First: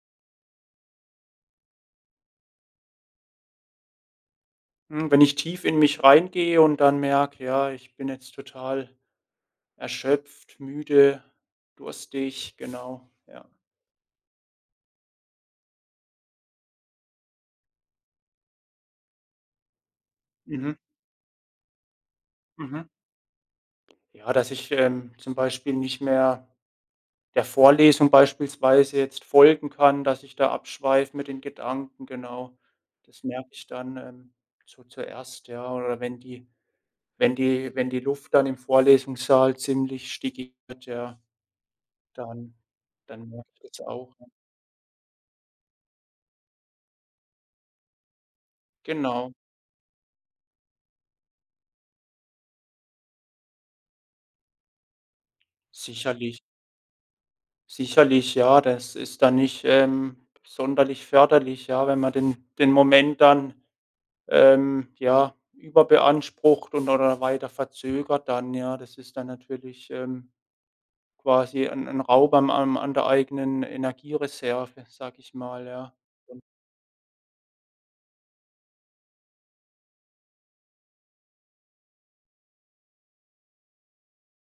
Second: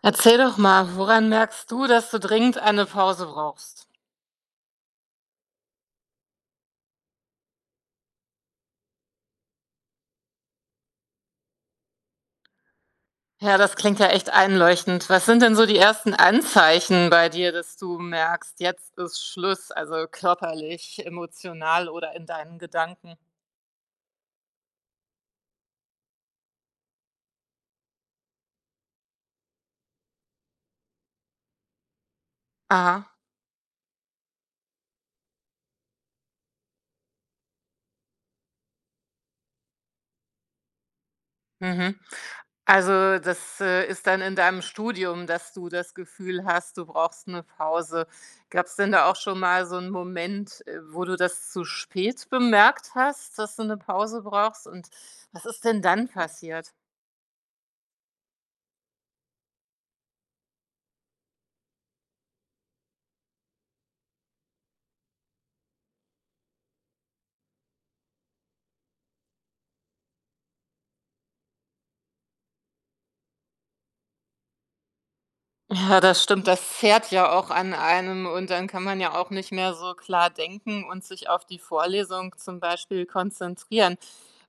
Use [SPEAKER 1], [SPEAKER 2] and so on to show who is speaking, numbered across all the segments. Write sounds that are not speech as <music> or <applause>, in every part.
[SPEAKER 1] Erzähl doch mal, woran merkst du, dass du dringend eine Pause brauchst?
[SPEAKER 2] Hm, wenn ich tief in mich reingehe und dann merke: „Ja, ich bin jetzt total erschöpft, müde, durstig“, genau, ja.
[SPEAKER 1] Ja, das klingt ja echt einleuchtend. Was sind denn so die ersten Anzeichen bei dir, dass du merkst, jetzt ist Schluss, also
[SPEAKER 2] Mhm,
[SPEAKER 1] körperlich, emotional oder in deinen
[SPEAKER 2] mhm.
[SPEAKER 1] Gedanken?
[SPEAKER 2] Ja, dass ich, zum Beispiel nicht mehr der Vorlesung beispielsweise jetzt folgen kann, dass ich da abschweife mit den Gedanken, genau.
[SPEAKER 1] Aha.
[SPEAKER 2] Das merke ich dann, so zuerst, ja, oder wenn die Luft dann im Vorlesungssaal ziemlich stickig wird, ja,
[SPEAKER 1] Mhm.
[SPEAKER 2] dann
[SPEAKER 1] Also,
[SPEAKER 2] dann merke
[SPEAKER 1] das,
[SPEAKER 2] ich das
[SPEAKER 1] ist
[SPEAKER 2] auch,
[SPEAKER 1] dann
[SPEAKER 2] ne?
[SPEAKER 1] in deinem Studium, dass du das Gefühl hast, du brauchst eine Pause. Gab es denn da auch
[SPEAKER 2] Genau,
[SPEAKER 1] schon mal so einen Moment, wo du das zu spät bemerkt hast, dass du eine Pause brauchst? Und was ist denn dann
[SPEAKER 2] sicherlich.
[SPEAKER 1] passiert?
[SPEAKER 2] Sicherlich, ja, das ist dann nicht, sonderlich förderlich, ja, wenn man den Moment dann, ja, überbeansprucht und oder weiter verzögert dann, ja. Das ist dann natürlich, quasi ein Raub am an der eigenen Energiereserve, sag ich mal, ja.
[SPEAKER 1] Ja, das
[SPEAKER 2] Und
[SPEAKER 1] stimmt, das zehrt ja auch an einem und dann kann man ja auch nicht mehr so klar denken und sich auf die Vorlesung zum Beispiel konzentrieren.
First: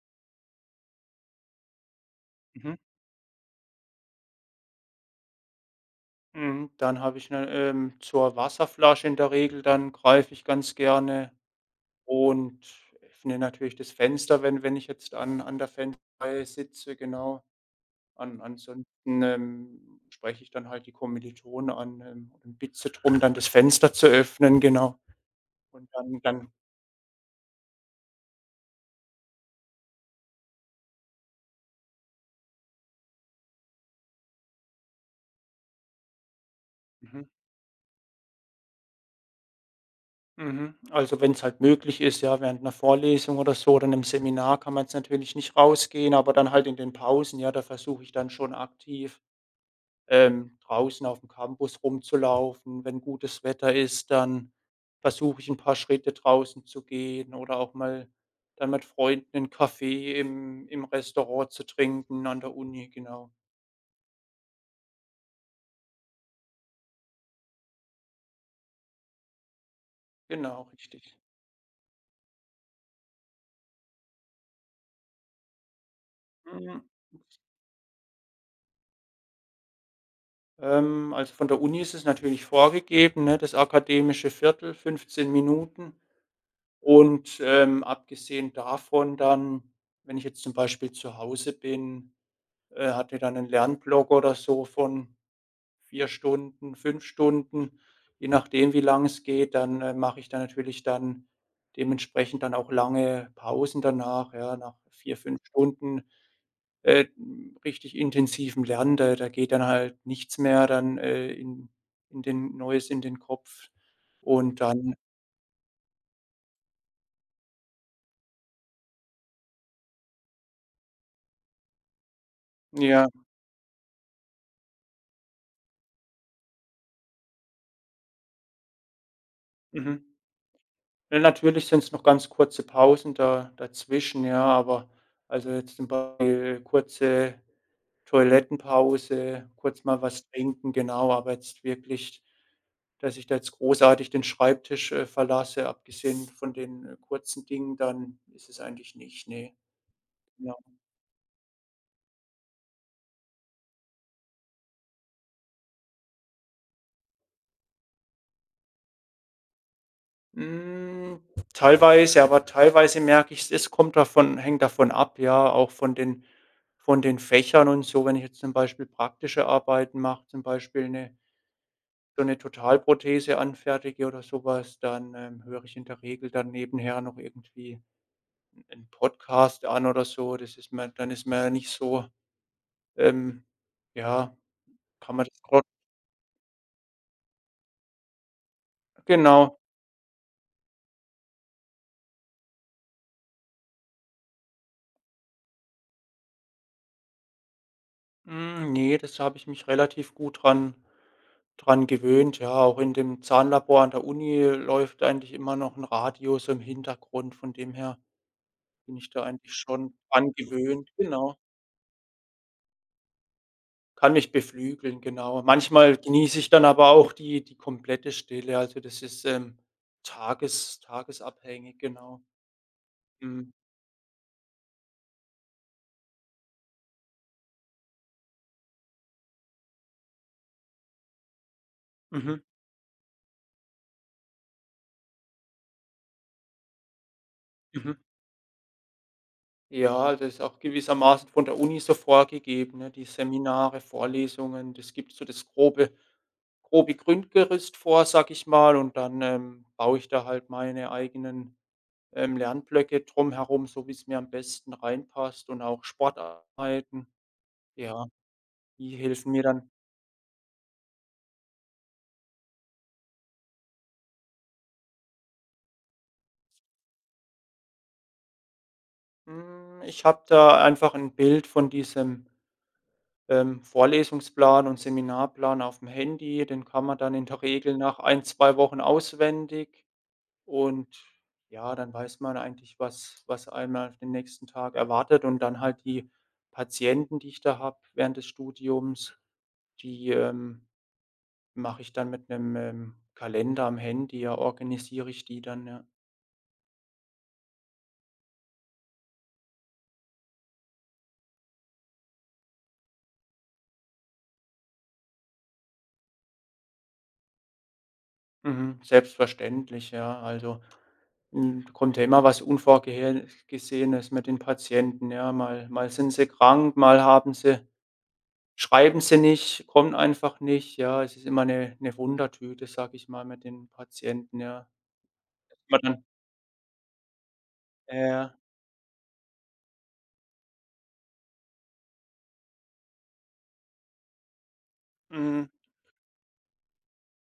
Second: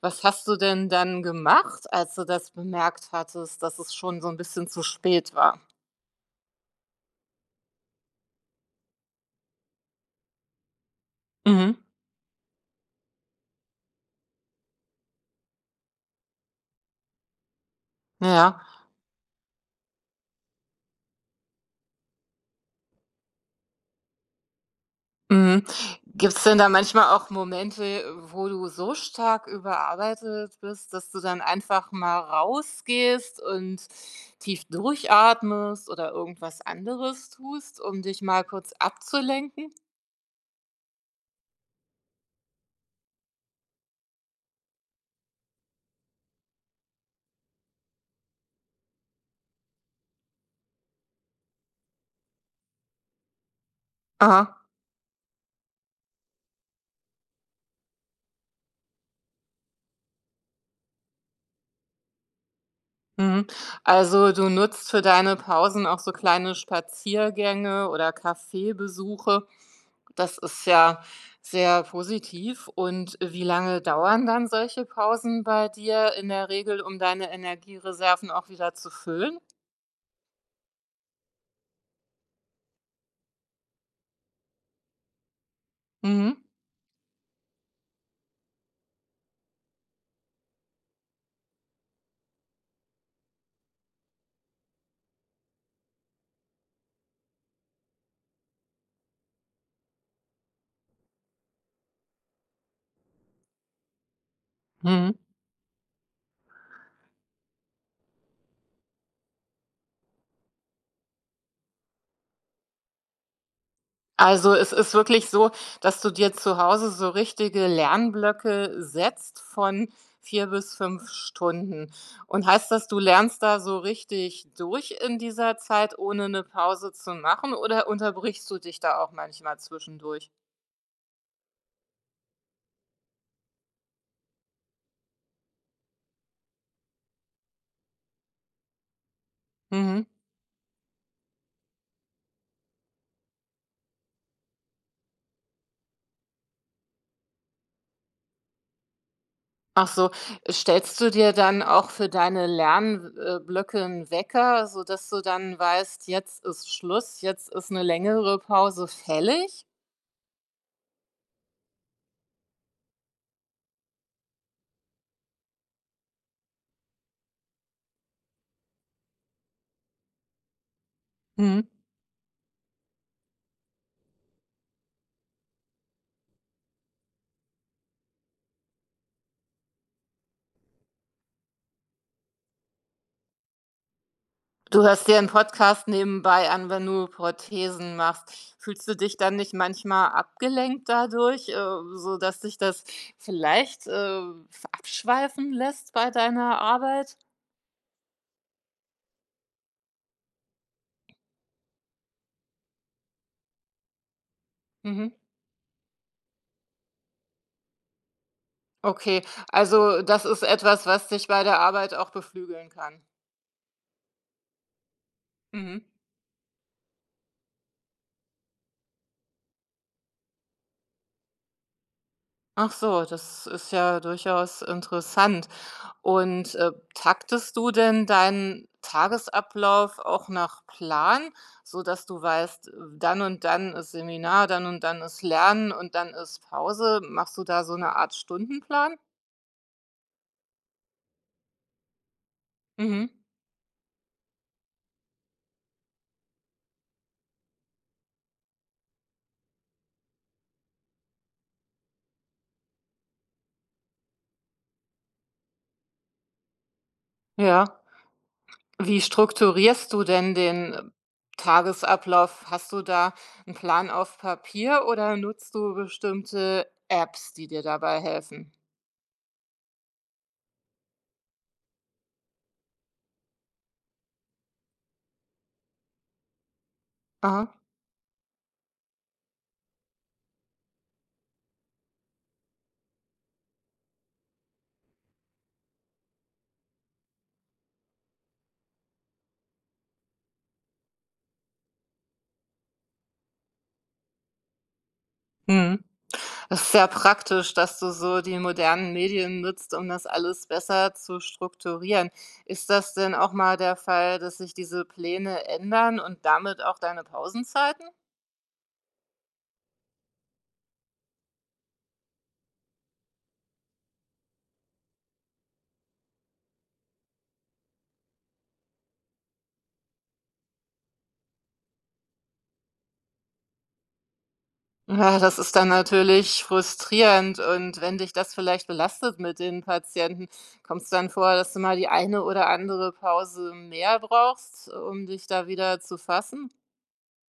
[SPEAKER 1] Was hast du denn dann gemacht, als du das
[SPEAKER 2] mhm,
[SPEAKER 1] bemerkt hattest, dass es schon so ein bisschen zu spät war?
[SPEAKER 2] mhm, dann habe ich 'ne, zur Wasserflasche in der Regel, dann greife ich ganz gerne
[SPEAKER 1] Mhm.
[SPEAKER 2] und öffne natürlich das Fenster, wenn ich jetzt an der Fensterreihe sitze, genau.
[SPEAKER 1] Ja,
[SPEAKER 2] An
[SPEAKER 1] ja.
[SPEAKER 2] ansonsten, spreche ich dann halt die Kommilitonen an, und bitte drum, dann das Fenster zu öffnen, genau.
[SPEAKER 1] Mhm.
[SPEAKER 2] Und dann
[SPEAKER 1] Gibt's
[SPEAKER 2] dann
[SPEAKER 1] denn da manchmal auch Momente, wo du so stark überarbeitet bist, dass du dann einfach mal rausgehst und tief durchatmest oder irgendwas
[SPEAKER 2] mhm,
[SPEAKER 1] anderes tust, um dich mal kurz abzulenken?
[SPEAKER 2] mhm. Also, wenn's halt möglich ist, ja, während einer Vorlesung oder so oder einem Seminar kann man jetzt natürlich nicht rausgehen, aber dann halt in den Pausen, ja, da versuche ich dann schon aktiv draußen auf dem Campus rumzulaufen. Wenn gutes Wetter ist, dann
[SPEAKER 1] Aha.
[SPEAKER 2] versuche ich ein paar Schritte draußen zu gehen oder auch mal dann mit Freunden 'nen Kaffee im Restaurant zu trinken an der Uni, genau.
[SPEAKER 1] Mhm. Also, du nutzt für deine Pausen auch so kleine Spaziergänge oder Kaffeebesuche? Das
[SPEAKER 2] Genau,
[SPEAKER 1] ist ja
[SPEAKER 2] richtig.
[SPEAKER 1] sehr positiv. Und wie lange dauern dann solche Pausen bei dir in der
[SPEAKER 2] Mhm.
[SPEAKER 1] Regel, um deine Energiereserven auch wieder zu füllen?
[SPEAKER 2] Also, von der Uni ist es natürlich vorgegeben, ne, das akademische Viertel, 15 Minuten.
[SPEAKER 1] Mhm.
[SPEAKER 2] Und, abgesehen davon dann, wenn ich jetzt zum Beispiel zu Hause bin, hatte dann einen Lernblock oder so von 4 Stunden, 5 Stunden, je nachdem, wie lang es geht. Dann, mache ich da natürlich dann dementsprechend dann auch lange Pausen danach, ja, nach
[SPEAKER 1] Mhm.
[SPEAKER 2] 4 5 Stunden, richtig intensivem Lernen. Da geht dann halt nichts mehr dann, in den Neues in den Kopf
[SPEAKER 1] Also
[SPEAKER 2] und
[SPEAKER 1] es ist
[SPEAKER 2] dann
[SPEAKER 1] wirklich so, dass du dir zu Hause so richtige Lernblöcke setzt von 4 bis 5 Stunden. Und heißt das, du
[SPEAKER 2] ja,
[SPEAKER 1] lernst da so richtig durch in dieser Zeit, ohne eine Pause zu machen, oder unterbrichst du dich da auch manchmal
[SPEAKER 2] mhm.
[SPEAKER 1] zwischendurch?
[SPEAKER 2] Ne, natürlich sind es noch ganz kurze Pausen da dazwischen, ja, aber also jetzt zum Beispiel kurze Toilettenpause, kurz mal
[SPEAKER 1] Mhm.
[SPEAKER 2] was trinken, genau, aber jetzt wirklich, dass ich da jetzt großartig den Schreibtisch, verlasse, abgesehen von den, kurzen Dingen, dann ist es eigentlich nicht, ne,
[SPEAKER 1] Ach so,
[SPEAKER 2] ja.
[SPEAKER 1] stellst du dir dann auch für deine Lernblöcke einen Blöcke 'n Wecker, sodass du dann weißt: „Jetzt ist Schluss, jetzt ist eine längere Pause fällig?“
[SPEAKER 2] Hm, teilweise, aber teilweise merke ich, es kommt davon hängt davon ab, ja, auch von den Fächern und so. Wenn ich jetzt zum Beispiel praktische Arbeiten mache, zum Beispiel eine
[SPEAKER 1] Mhm.
[SPEAKER 2] so eine Totalprothese anfertige oder sowas dann, höre ich in der Regel dann nebenher noch irgendwie einen Podcast an oder so. Das ist mir dann ist man ja nicht so, ähm ja,
[SPEAKER 1] Du hörst
[SPEAKER 2] kann
[SPEAKER 1] dir
[SPEAKER 2] man
[SPEAKER 1] einen
[SPEAKER 2] das
[SPEAKER 1] Podcast nebenbei an, wenn du Prothesen machst. Fühlst du dich dann nicht
[SPEAKER 2] genau.
[SPEAKER 1] manchmal abgelenkt dadurch, sodass dich das vielleicht, abschweifen lässt bei deiner Arbeit?
[SPEAKER 2] Hm, ne, das habe ich mich relativ gut dran gewöhnt. Ja, auch in dem Zahnlabor an der Uni läuft
[SPEAKER 1] Mhm,
[SPEAKER 2] eigentlich immer noch ein Radio so im Hintergrund. Von dem her bin ich
[SPEAKER 1] okay.
[SPEAKER 2] da eigentlich schon
[SPEAKER 1] Also, das
[SPEAKER 2] dran
[SPEAKER 1] ist etwas,
[SPEAKER 2] gewöhnt.
[SPEAKER 1] was dich
[SPEAKER 2] Genau,
[SPEAKER 1] bei der Arbeit auch beflügeln kann.
[SPEAKER 2] kann mich beflügeln, genau.
[SPEAKER 1] Mhm.
[SPEAKER 2] Manchmal genieße ich dann aber auch die komplette Stille. Also, das ist, tagesabhängig, genau.
[SPEAKER 1] Ach so, das
[SPEAKER 2] Mhm.
[SPEAKER 1] ist ja durchaus interessant. Und, taktest du denn deinen Tagesablauf auch nach Plan, so dass du
[SPEAKER 2] Mhm.
[SPEAKER 1] weißt, dann und dann ist Seminar, dann und dann ist Lernen und dann ist Pause? Machst du da so
[SPEAKER 2] Mhm.
[SPEAKER 1] eine Art Stundenplan?
[SPEAKER 2] Ja, das ist auch gewissermaßen von der Uni so vorgegeben, ne? Die
[SPEAKER 1] Mhm.
[SPEAKER 2] Seminare, Vorlesungen, das gibt so das grobe Grundgerüst vor, sag ich mal, und dann, baue ich da halt meine eigenen, Lernblöcke drumherum, so wie es mir am besten reinpasst und auch Sportarten.
[SPEAKER 1] Ja.
[SPEAKER 2] Ja, die
[SPEAKER 1] Wie
[SPEAKER 2] helfen mir dann.
[SPEAKER 1] strukturierst du denn den Tagesablauf? Hast du da einen Plan auf Papier oder nutzt du bestimmte Apps, die dir dabei helfen?
[SPEAKER 2] Hm, ich habe da einfach ein Bild von diesem, Vorlesungsplan und Seminarplan auf dem Handy, den kann man dann in der
[SPEAKER 1] Aha.
[SPEAKER 2] Regel nach ein, 2 Wochen auswendig. Und ja, dann weiß man eigentlich, was was einmal auf den nächsten Tag erwartet und dann halt die Patienten, die ich da habe während des Studiums, die, mache ich dann mit einem Kalender am Handy, ja, organisiere ich die dann,
[SPEAKER 1] Mhm.
[SPEAKER 2] ja.
[SPEAKER 1] Es ist sehr praktisch, dass du so die modernen Medien nutzt, um das alles besser zu strukturieren. Ist das denn auch mal der Fall, dass sich diese Pläne ändern und damit auch deine Pausenzeiten?
[SPEAKER 2] Mhm, selbstverständlich, ja. Also, hm, kommt ja immer was Unvorhergesehenes mit den Patienten, ja. Mal sind sie krank, mal haben sie Schreiben sie nicht, kommen einfach nicht. Ja, es ist immer 'ne Wundertüte, sage ich mal, mit den Patienten, ja.
[SPEAKER 1] Ja, das ist dann
[SPEAKER 2] Man dann
[SPEAKER 1] natürlich frustrierend und wenn dich das
[SPEAKER 2] ja,
[SPEAKER 1] vielleicht belastet mit den Patienten, kommt es dann vor, dass du mal die eine oder andere Pause mehr brauchst, um dich
[SPEAKER 2] mhm.
[SPEAKER 1] da wieder zu fassen?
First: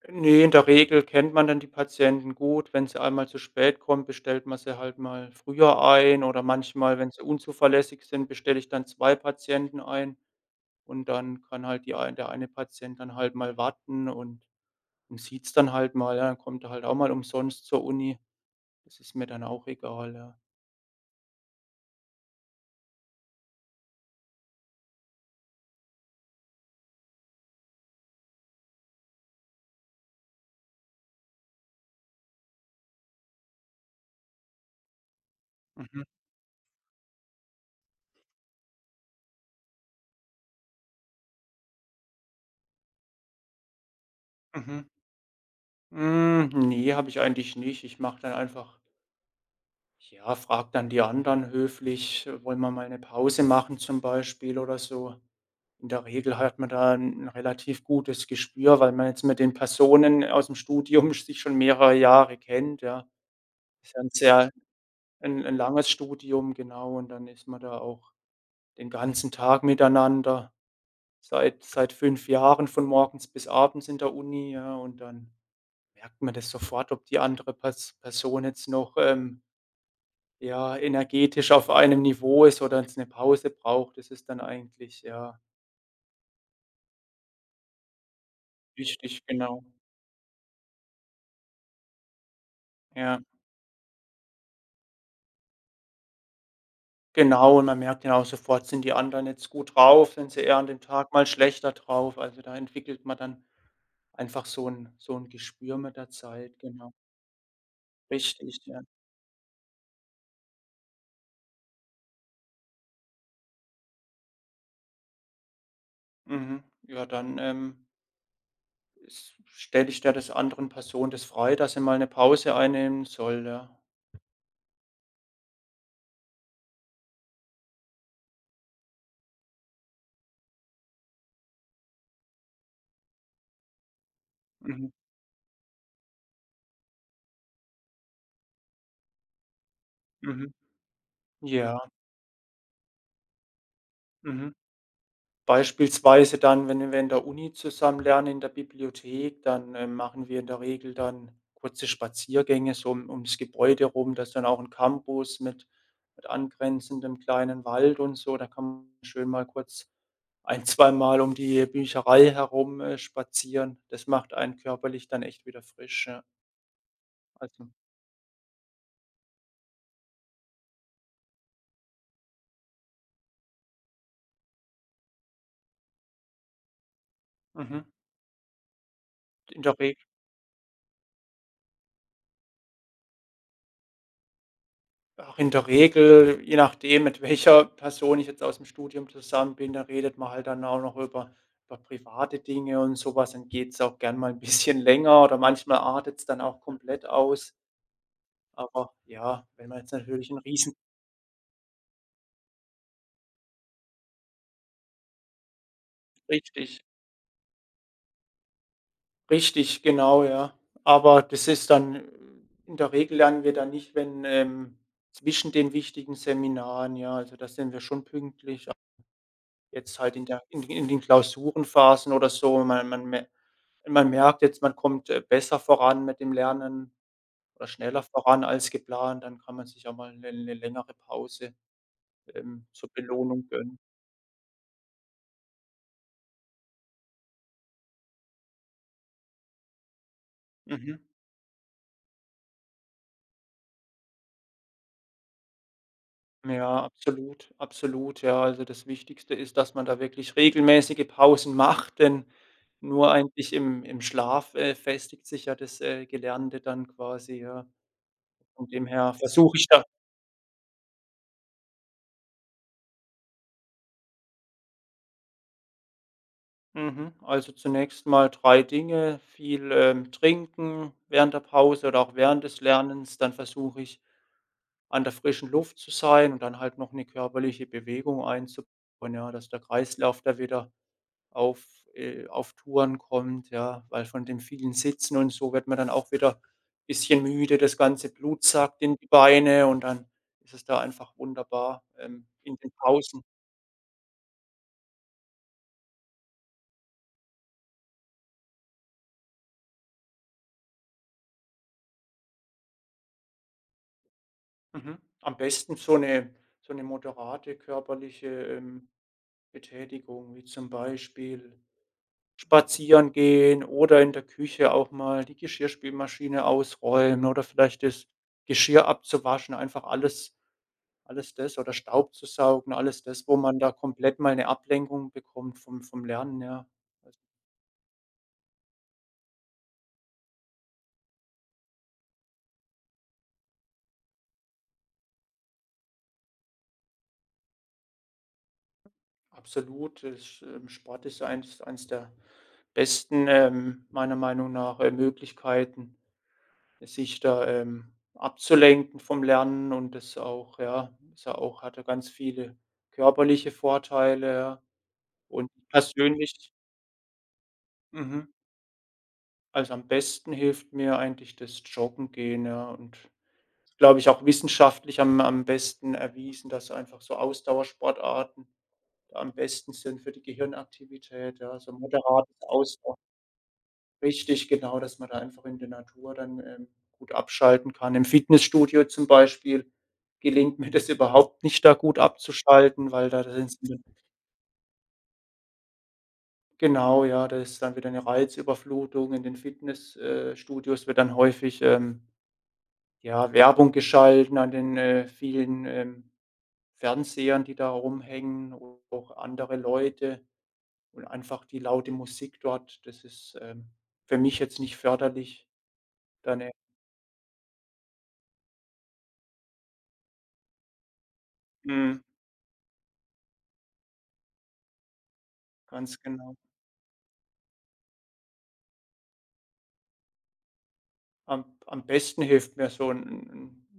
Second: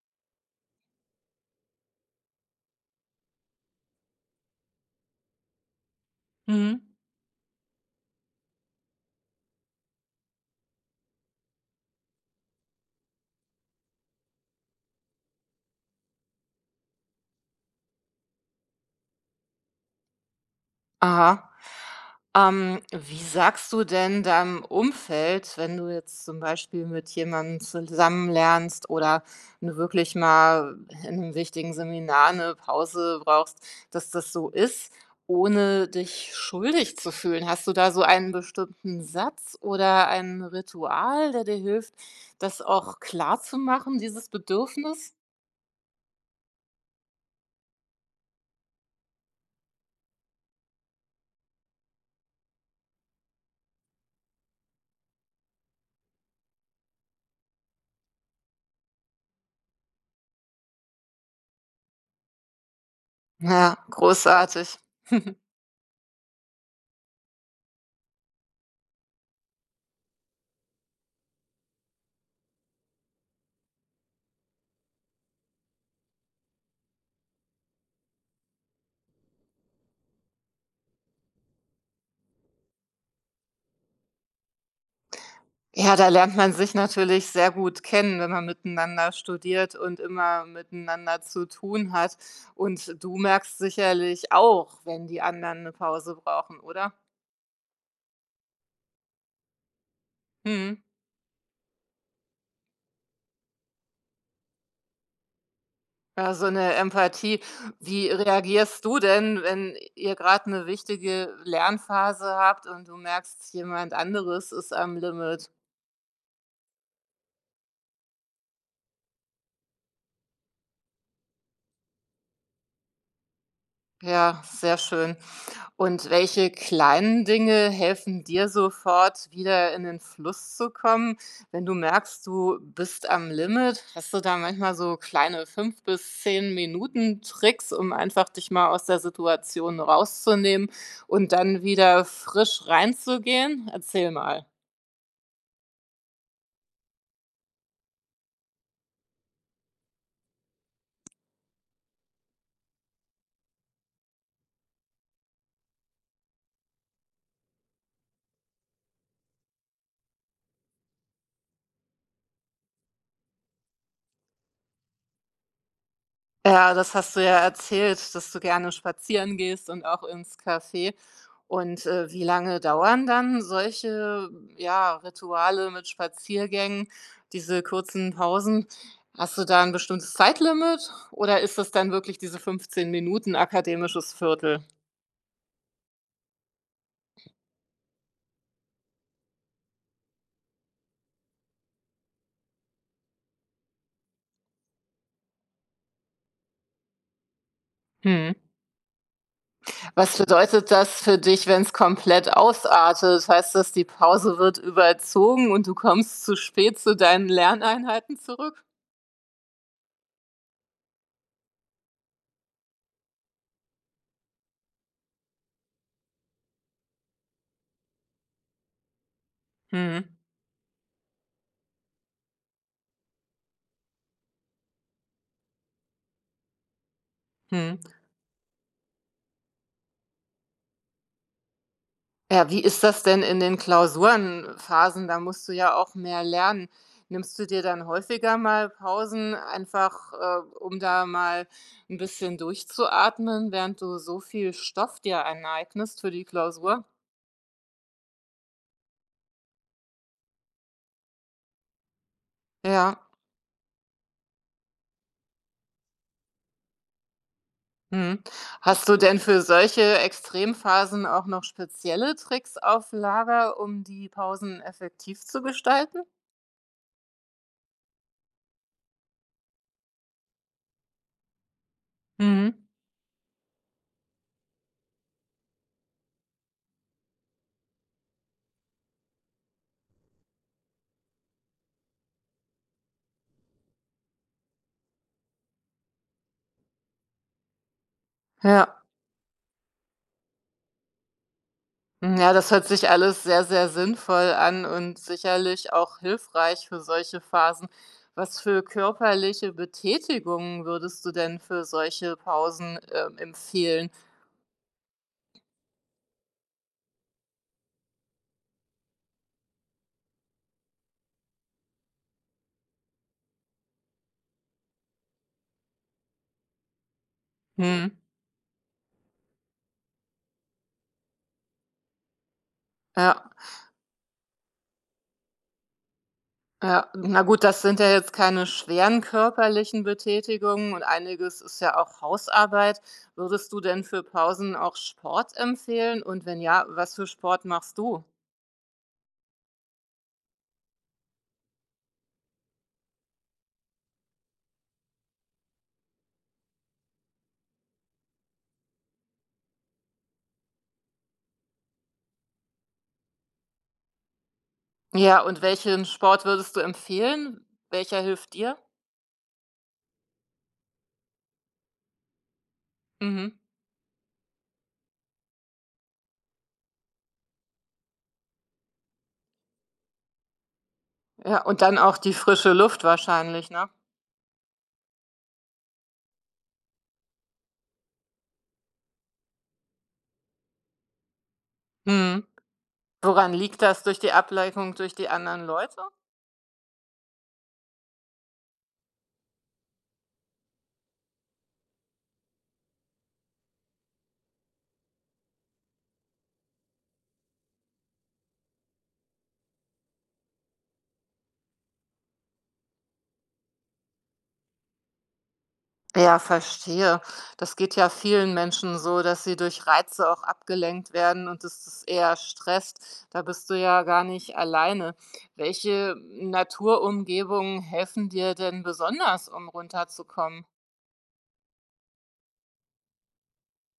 [SPEAKER 2] Ne, in der Regel kennt man dann die Patienten gut. Wenn sie einmal zu spät kommen, bestellt man sie halt mal früher ein oder
[SPEAKER 1] Mhm.
[SPEAKER 2] manchmal, wenn sie unzuverlässig sind, bestelle ich dann 2 Patienten ein und dann kann halt die ein der eine Patient dann halt mal warten und sieht's dann halt mal, ja. Dann kommt er halt auch mal umsonst zur Uni. Das ist mir dann auch egal, ja.
[SPEAKER 1] Aha. Wie sagst du denn deinem Umfeld, wenn du jetzt zum Beispiel mit jemandem zusammen lernst oder wenn du wirklich mal in einem wichtigen Seminar eine Pause brauchst, dass das so ist, ohne
[SPEAKER 2] Mhm,
[SPEAKER 1] dich schuldig zu fühlen? Hast du da so einen bestimmten Satz oder ein Ritual, der dir hilft, das auch klar zu machen, dieses
[SPEAKER 2] mhm.
[SPEAKER 1] Bedürfnis?
[SPEAKER 2] Hm, ne, habe ich eigentlich nicht. Ich mache dann einfach ja, frage dann die anderen höflich: „Wollen wir mal eine Pause machen?“ zum Beispiel oder so. In der Regel hat man da ein relativ gutes Gespür, weil man jetzt mit den Personen aus dem Studium <laughs> sich schon mehrere Jahre kennt, ja.
[SPEAKER 1] Ja,
[SPEAKER 2] Ist ja ein sehr
[SPEAKER 1] großartig. <laughs>
[SPEAKER 2] 'n langes Studium, genau, und dann ist man da auch den ganzen Tag miteinander, seit 5 Jahren von morgens bis abends in der Uni, ja, und dann merkt man das sofort, ob die andere Pers Person jetzt noch, ja, energetisch auf einem Niveau ist oder jetzt eine Pause braucht. Das ist dann eigentlich, ja,
[SPEAKER 1] Ja, da lernt man sich natürlich sehr gut kennen, wenn man miteinander
[SPEAKER 2] wichtig, genau.
[SPEAKER 1] studiert und immer miteinander zu tun hat. Und du
[SPEAKER 2] Ja,
[SPEAKER 1] merkst sicherlich auch, wenn die anderen eine Pause brauchen, oder?
[SPEAKER 2] genau. Und man merkt dann auch sofort, sind die anderen jetzt gut drauf, sind sie eher an dem
[SPEAKER 1] Mhm.
[SPEAKER 2] Tag mal schlechter drauf. Also, da entwickelt man dann einfach so ein Gespür mit der
[SPEAKER 1] Ja, so
[SPEAKER 2] Zeit,
[SPEAKER 1] 'ne
[SPEAKER 2] genau.
[SPEAKER 1] Empathie. Wie
[SPEAKER 2] Richtig, ja.
[SPEAKER 1] reagierst du denn, wenn ihr gerade eine wichtige Lernphase habt und du merkst, jemand anderes ist am Limit?
[SPEAKER 2] Mhm. Ja, dann, stelle ich der des anderen Person das frei, dass sie mal eine Pause einnehmen soll, ja.
[SPEAKER 1] Ja, sehr schön. Und welche kleinen Dinge helfen dir sofort, wieder in den Fluss zu kommen? Wenn du merkst, du bist am Limit, hast du da manchmal
[SPEAKER 2] Mhm.
[SPEAKER 1] so kleine 5 bis 10 Minuten Tricks, um einfach dich mal aus der Situation
[SPEAKER 2] Mhm.
[SPEAKER 1] rauszunehmen und dann
[SPEAKER 2] Ja,
[SPEAKER 1] wieder frisch reinzugehen? Erzähl mal.
[SPEAKER 2] mhm. Beispielsweise dann, wenn wir in der Uni zusammen lernen, in der Bibliothek, dann, machen wir in der Regel dann kurze Spaziergänge so um ums Gebäude rum. Das ist dann auch ein Campus mit angrenzendem kleinen Wald und so. Da kann man schön mal kurz ein <laughs> zweimal um die Bücherei herum, spazieren. Das macht einen körperlich dann echt wieder frisch, ja.
[SPEAKER 1] Ja, das hast du ja
[SPEAKER 2] Also
[SPEAKER 1] erzählt, dass du gerne spazieren gehst und auch ins Café. Und, wie lange dauern dann solche, ja, Rituale mit Spaziergängen, diese
[SPEAKER 2] mhm,
[SPEAKER 1] kurzen Pausen? Hast du da
[SPEAKER 2] in
[SPEAKER 1] ein
[SPEAKER 2] der Regel
[SPEAKER 1] bestimmtes Zeitlimit oder ist es dann wirklich diese 15 Minuten akademisches Viertel?
[SPEAKER 2] auch in der Regel, je nachdem, mit welcher Person ich jetzt aus dem Studium zusammen bin, da redet man halt dann auch noch über private Dinge und sowas was, dann geht's auch gern mal ein bisschen länger oder manchmal artet's dann auch komplett aus.
[SPEAKER 1] Mhm.
[SPEAKER 2] Aber ja, wenn man jetzt
[SPEAKER 1] Was
[SPEAKER 2] natürlich ein
[SPEAKER 1] bedeutet
[SPEAKER 2] riesen
[SPEAKER 1] das für dich, wenn es komplett ausartet? Heißt das, die Pause wird überzogen und du kommst zu spät
[SPEAKER 2] richtig,
[SPEAKER 1] zu deinen Lerneinheiten zurück?
[SPEAKER 2] richtig, genau, ja. Aber das ist dann in der Regel lernen wir dann nicht, wenn, zwischen den wichtigen Seminaren, ja, also da sind wir schon pünktlich. Jetzt
[SPEAKER 1] Mhm,
[SPEAKER 2] halt in den Klausurenphasen oder so, man man mer wenn man merkt jetzt, man kommt, besser voran mit dem Lernen oder
[SPEAKER 1] mhm.
[SPEAKER 2] schneller voran als geplant, dann kann man sich auch mal 'ne längere Pause,
[SPEAKER 1] Ja, wie ist
[SPEAKER 2] zur
[SPEAKER 1] das denn in
[SPEAKER 2] Belohnung
[SPEAKER 1] den
[SPEAKER 2] gönnen.
[SPEAKER 1] Klausurenphasen? Da musst du ja auch mehr lernen. Nimmst du dir dann häufiger mal Pausen, einfach, um
[SPEAKER 2] Mhm.
[SPEAKER 1] da mal ein bisschen durchzuatmen, während du so viel Stoff dir aneignest für die Klausur?
[SPEAKER 2] Ja, absolut, absolut. Ja, also, das Wichtigste ist, dass man da wirklich regelmäßige Pausen macht, denn
[SPEAKER 1] Ja,
[SPEAKER 2] nur eigentlich im Schlaf, festigt sich ja das, Gelernte dann quasi, ja.
[SPEAKER 1] mhm.
[SPEAKER 2] Von dem
[SPEAKER 1] Hast du
[SPEAKER 2] her
[SPEAKER 1] denn für
[SPEAKER 2] versuche ich da
[SPEAKER 1] solche Extremphasen auch noch spezielle Tricks auf Lager, um die Pausen effektiv zu gestalten?
[SPEAKER 2] Mhm. Also zunächst mal 3 Dinge, viel, trinken während der Pause oder auch während des
[SPEAKER 1] Mhm.
[SPEAKER 2] Lernens. Dann versuche ich, an der frischen Luft zu sein und dann halt noch eine körperliche Bewegung einzubauen, ja, dass der Kreislauf da wieder auf auf Touren kommt, ja, weil von dem vielen Sitzen und so wird man dann auch wieder ein bisschen müde. Das ganze Blut sackt
[SPEAKER 1] Ja.
[SPEAKER 2] in die Beine und dann ist es da einfach wunderbar,
[SPEAKER 1] Hm, ja, das
[SPEAKER 2] in
[SPEAKER 1] hört
[SPEAKER 2] den
[SPEAKER 1] sich
[SPEAKER 2] Pausen
[SPEAKER 1] alles sehr, sehr sinnvoll an und sicherlich auch hilfreich für solche Phasen. Was für körperliche Betätigungen würdest du denn für solche Pausen, empfehlen?
[SPEAKER 2] Mhm. Am besten so eine moderate körperliche, Betätigung, wie zum Beispiel spazieren gehen oder in der Küche auch mal die Geschirrspülmaschine ausräumen oder vielleicht
[SPEAKER 1] Mhm.
[SPEAKER 2] das Geschirr abzuwaschen, einfach alles das oder Staub zu saugen, alles
[SPEAKER 1] Ja,
[SPEAKER 2] das, wo man da komplett mal eine Ablenkung bekommt vom Lernen, ja.
[SPEAKER 1] ja.
[SPEAKER 2] Also,
[SPEAKER 1] Na gut, das sind ja jetzt keine schweren körperlichen Betätigungen und einiges ist ja auch Hausarbeit. Würdest du denn für Pausen auch Sport empfehlen? Und wenn ja, was für Sport machst du?
[SPEAKER 2] absolut, das, Sport ist eins der besten, meiner Meinung nach, Möglichkeiten. Sich da, abzulenken vom Lernen und das auch ja, ist ja auch hatte ganz viele körperliche Vorteile, ja.
[SPEAKER 1] Ja, und
[SPEAKER 2] Und
[SPEAKER 1] welchen Sport
[SPEAKER 2] persönlich
[SPEAKER 1] würdest du empfehlen? Welcher
[SPEAKER 2] mhm,
[SPEAKER 1] hilft dir?
[SPEAKER 2] also, am besten hilft mir eigentlich das Joggen gehen, ja, und
[SPEAKER 1] Mhm.
[SPEAKER 2] glaube ich, auch wissenschaftlich am besten erwiesen, dass einfach so Ausdauersportarten da am besten sind für die Gehirnaktivität,
[SPEAKER 1] Ja,
[SPEAKER 2] ja,
[SPEAKER 1] und
[SPEAKER 2] so
[SPEAKER 1] dann auch die
[SPEAKER 2] moderates
[SPEAKER 1] frische
[SPEAKER 2] Aus
[SPEAKER 1] Luft wahrscheinlich, ne?
[SPEAKER 2] Richtig, genau, dass man da einfach in der Natur dann, gut abschalten kann. Im Fitnessstudio zum Beispiel gelingt mir das überhaupt nicht, da gut
[SPEAKER 1] Mhm.
[SPEAKER 2] abzuschalten, weil da
[SPEAKER 1] Woran
[SPEAKER 2] sind
[SPEAKER 1] liegt das? Durch die Ablenkung durch die anderen Leute?
[SPEAKER 2] genau, ja, da ist dann wieder eine Reizüberflutung. In den Fitnessstudios Studios wird dann häufig, ja, Werbung geschalten an den, vielen, Fernsehern, die da rumhängen, auch andere Leute und einfach die laute Musik dort. Das ist, für mich jetzt nicht förderlich.
[SPEAKER 1] Ja,
[SPEAKER 2] Da 'ne
[SPEAKER 1] verstehe. Das geht ja vielen Menschen so, dass sie durch Reize auch abgelenkt werden und dass das
[SPEAKER 2] mhm,
[SPEAKER 1] eher stresst. Da bist du ja gar nicht alleine. Welche
[SPEAKER 2] ganz genau.
[SPEAKER 1] Naturumgebungen helfen dir denn besonders, um runterzukommen?
[SPEAKER 2] Am besten hilft mir so ein 'n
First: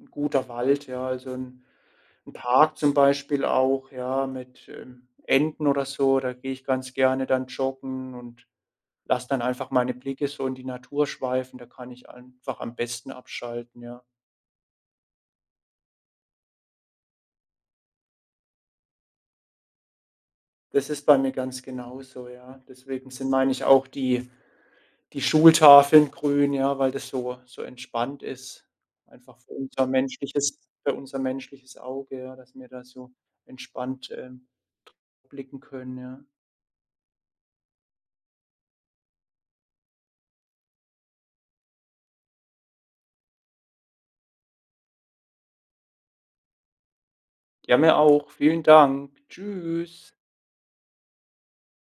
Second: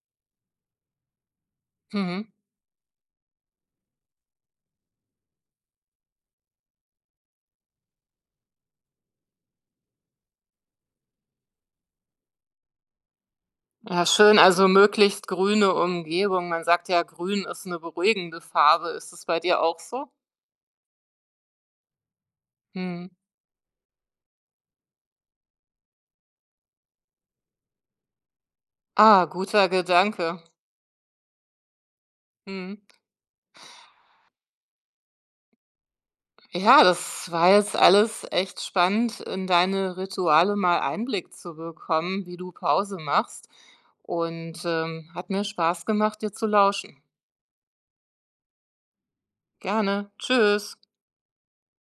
[SPEAKER 2] guter Wald, ja, also ein
[SPEAKER 1] Mhm.
[SPEAKER 2] 'n Park zum Beispiel auch, ja, mit, Enten oder so. Da gehe ich ganz gerne dann joggen und lasse dann einfach meine Blicke so in die Natur schweifen. Da kann ich einfach am besten abschalten, ja.
[SPEAKER 1] Ja, schön. Also möglichst grüne Umgebung. Man sagt ja, grün ist eine beruhigende Farbe. Ist es bei dir auch so?
[SPEAKER 2] Das ist bei mir ganz genauso, ja.
[SPEAKER 1] Mhm.
[SPEAKER 2] Deswegen sind, meine ich, auch die Schultafeln grün, ja, weil das so so entspannt ist,
[SPEAKER 1] Ah,
[SPEAKER 2] einfach für
[SPEAKER 1] guter
[SPEAKER 2] unser
[SPEAKER 1] Gedanke.
[SPEAKER 2] menschliches Auge, ja, dass wir
[SPEAKER 1] Mhm.
[SPEAKER 2] da so entspannt, blicken können, ja.
[SPEAKER 1] Ja, das war jetzt alles echt spannend, in deine Rituale mal Einblick zu bekommen, wie du Pause machst. Und hat mir Spaß gemacht, dir zu lauschen.
[SPEAKER 2] Ja, mir auch. Vielen Dank.
[SPEAKER 1] Gerne.
[SPEAKER 2] Tschüss.
[SPEAKER 1] Tschüss.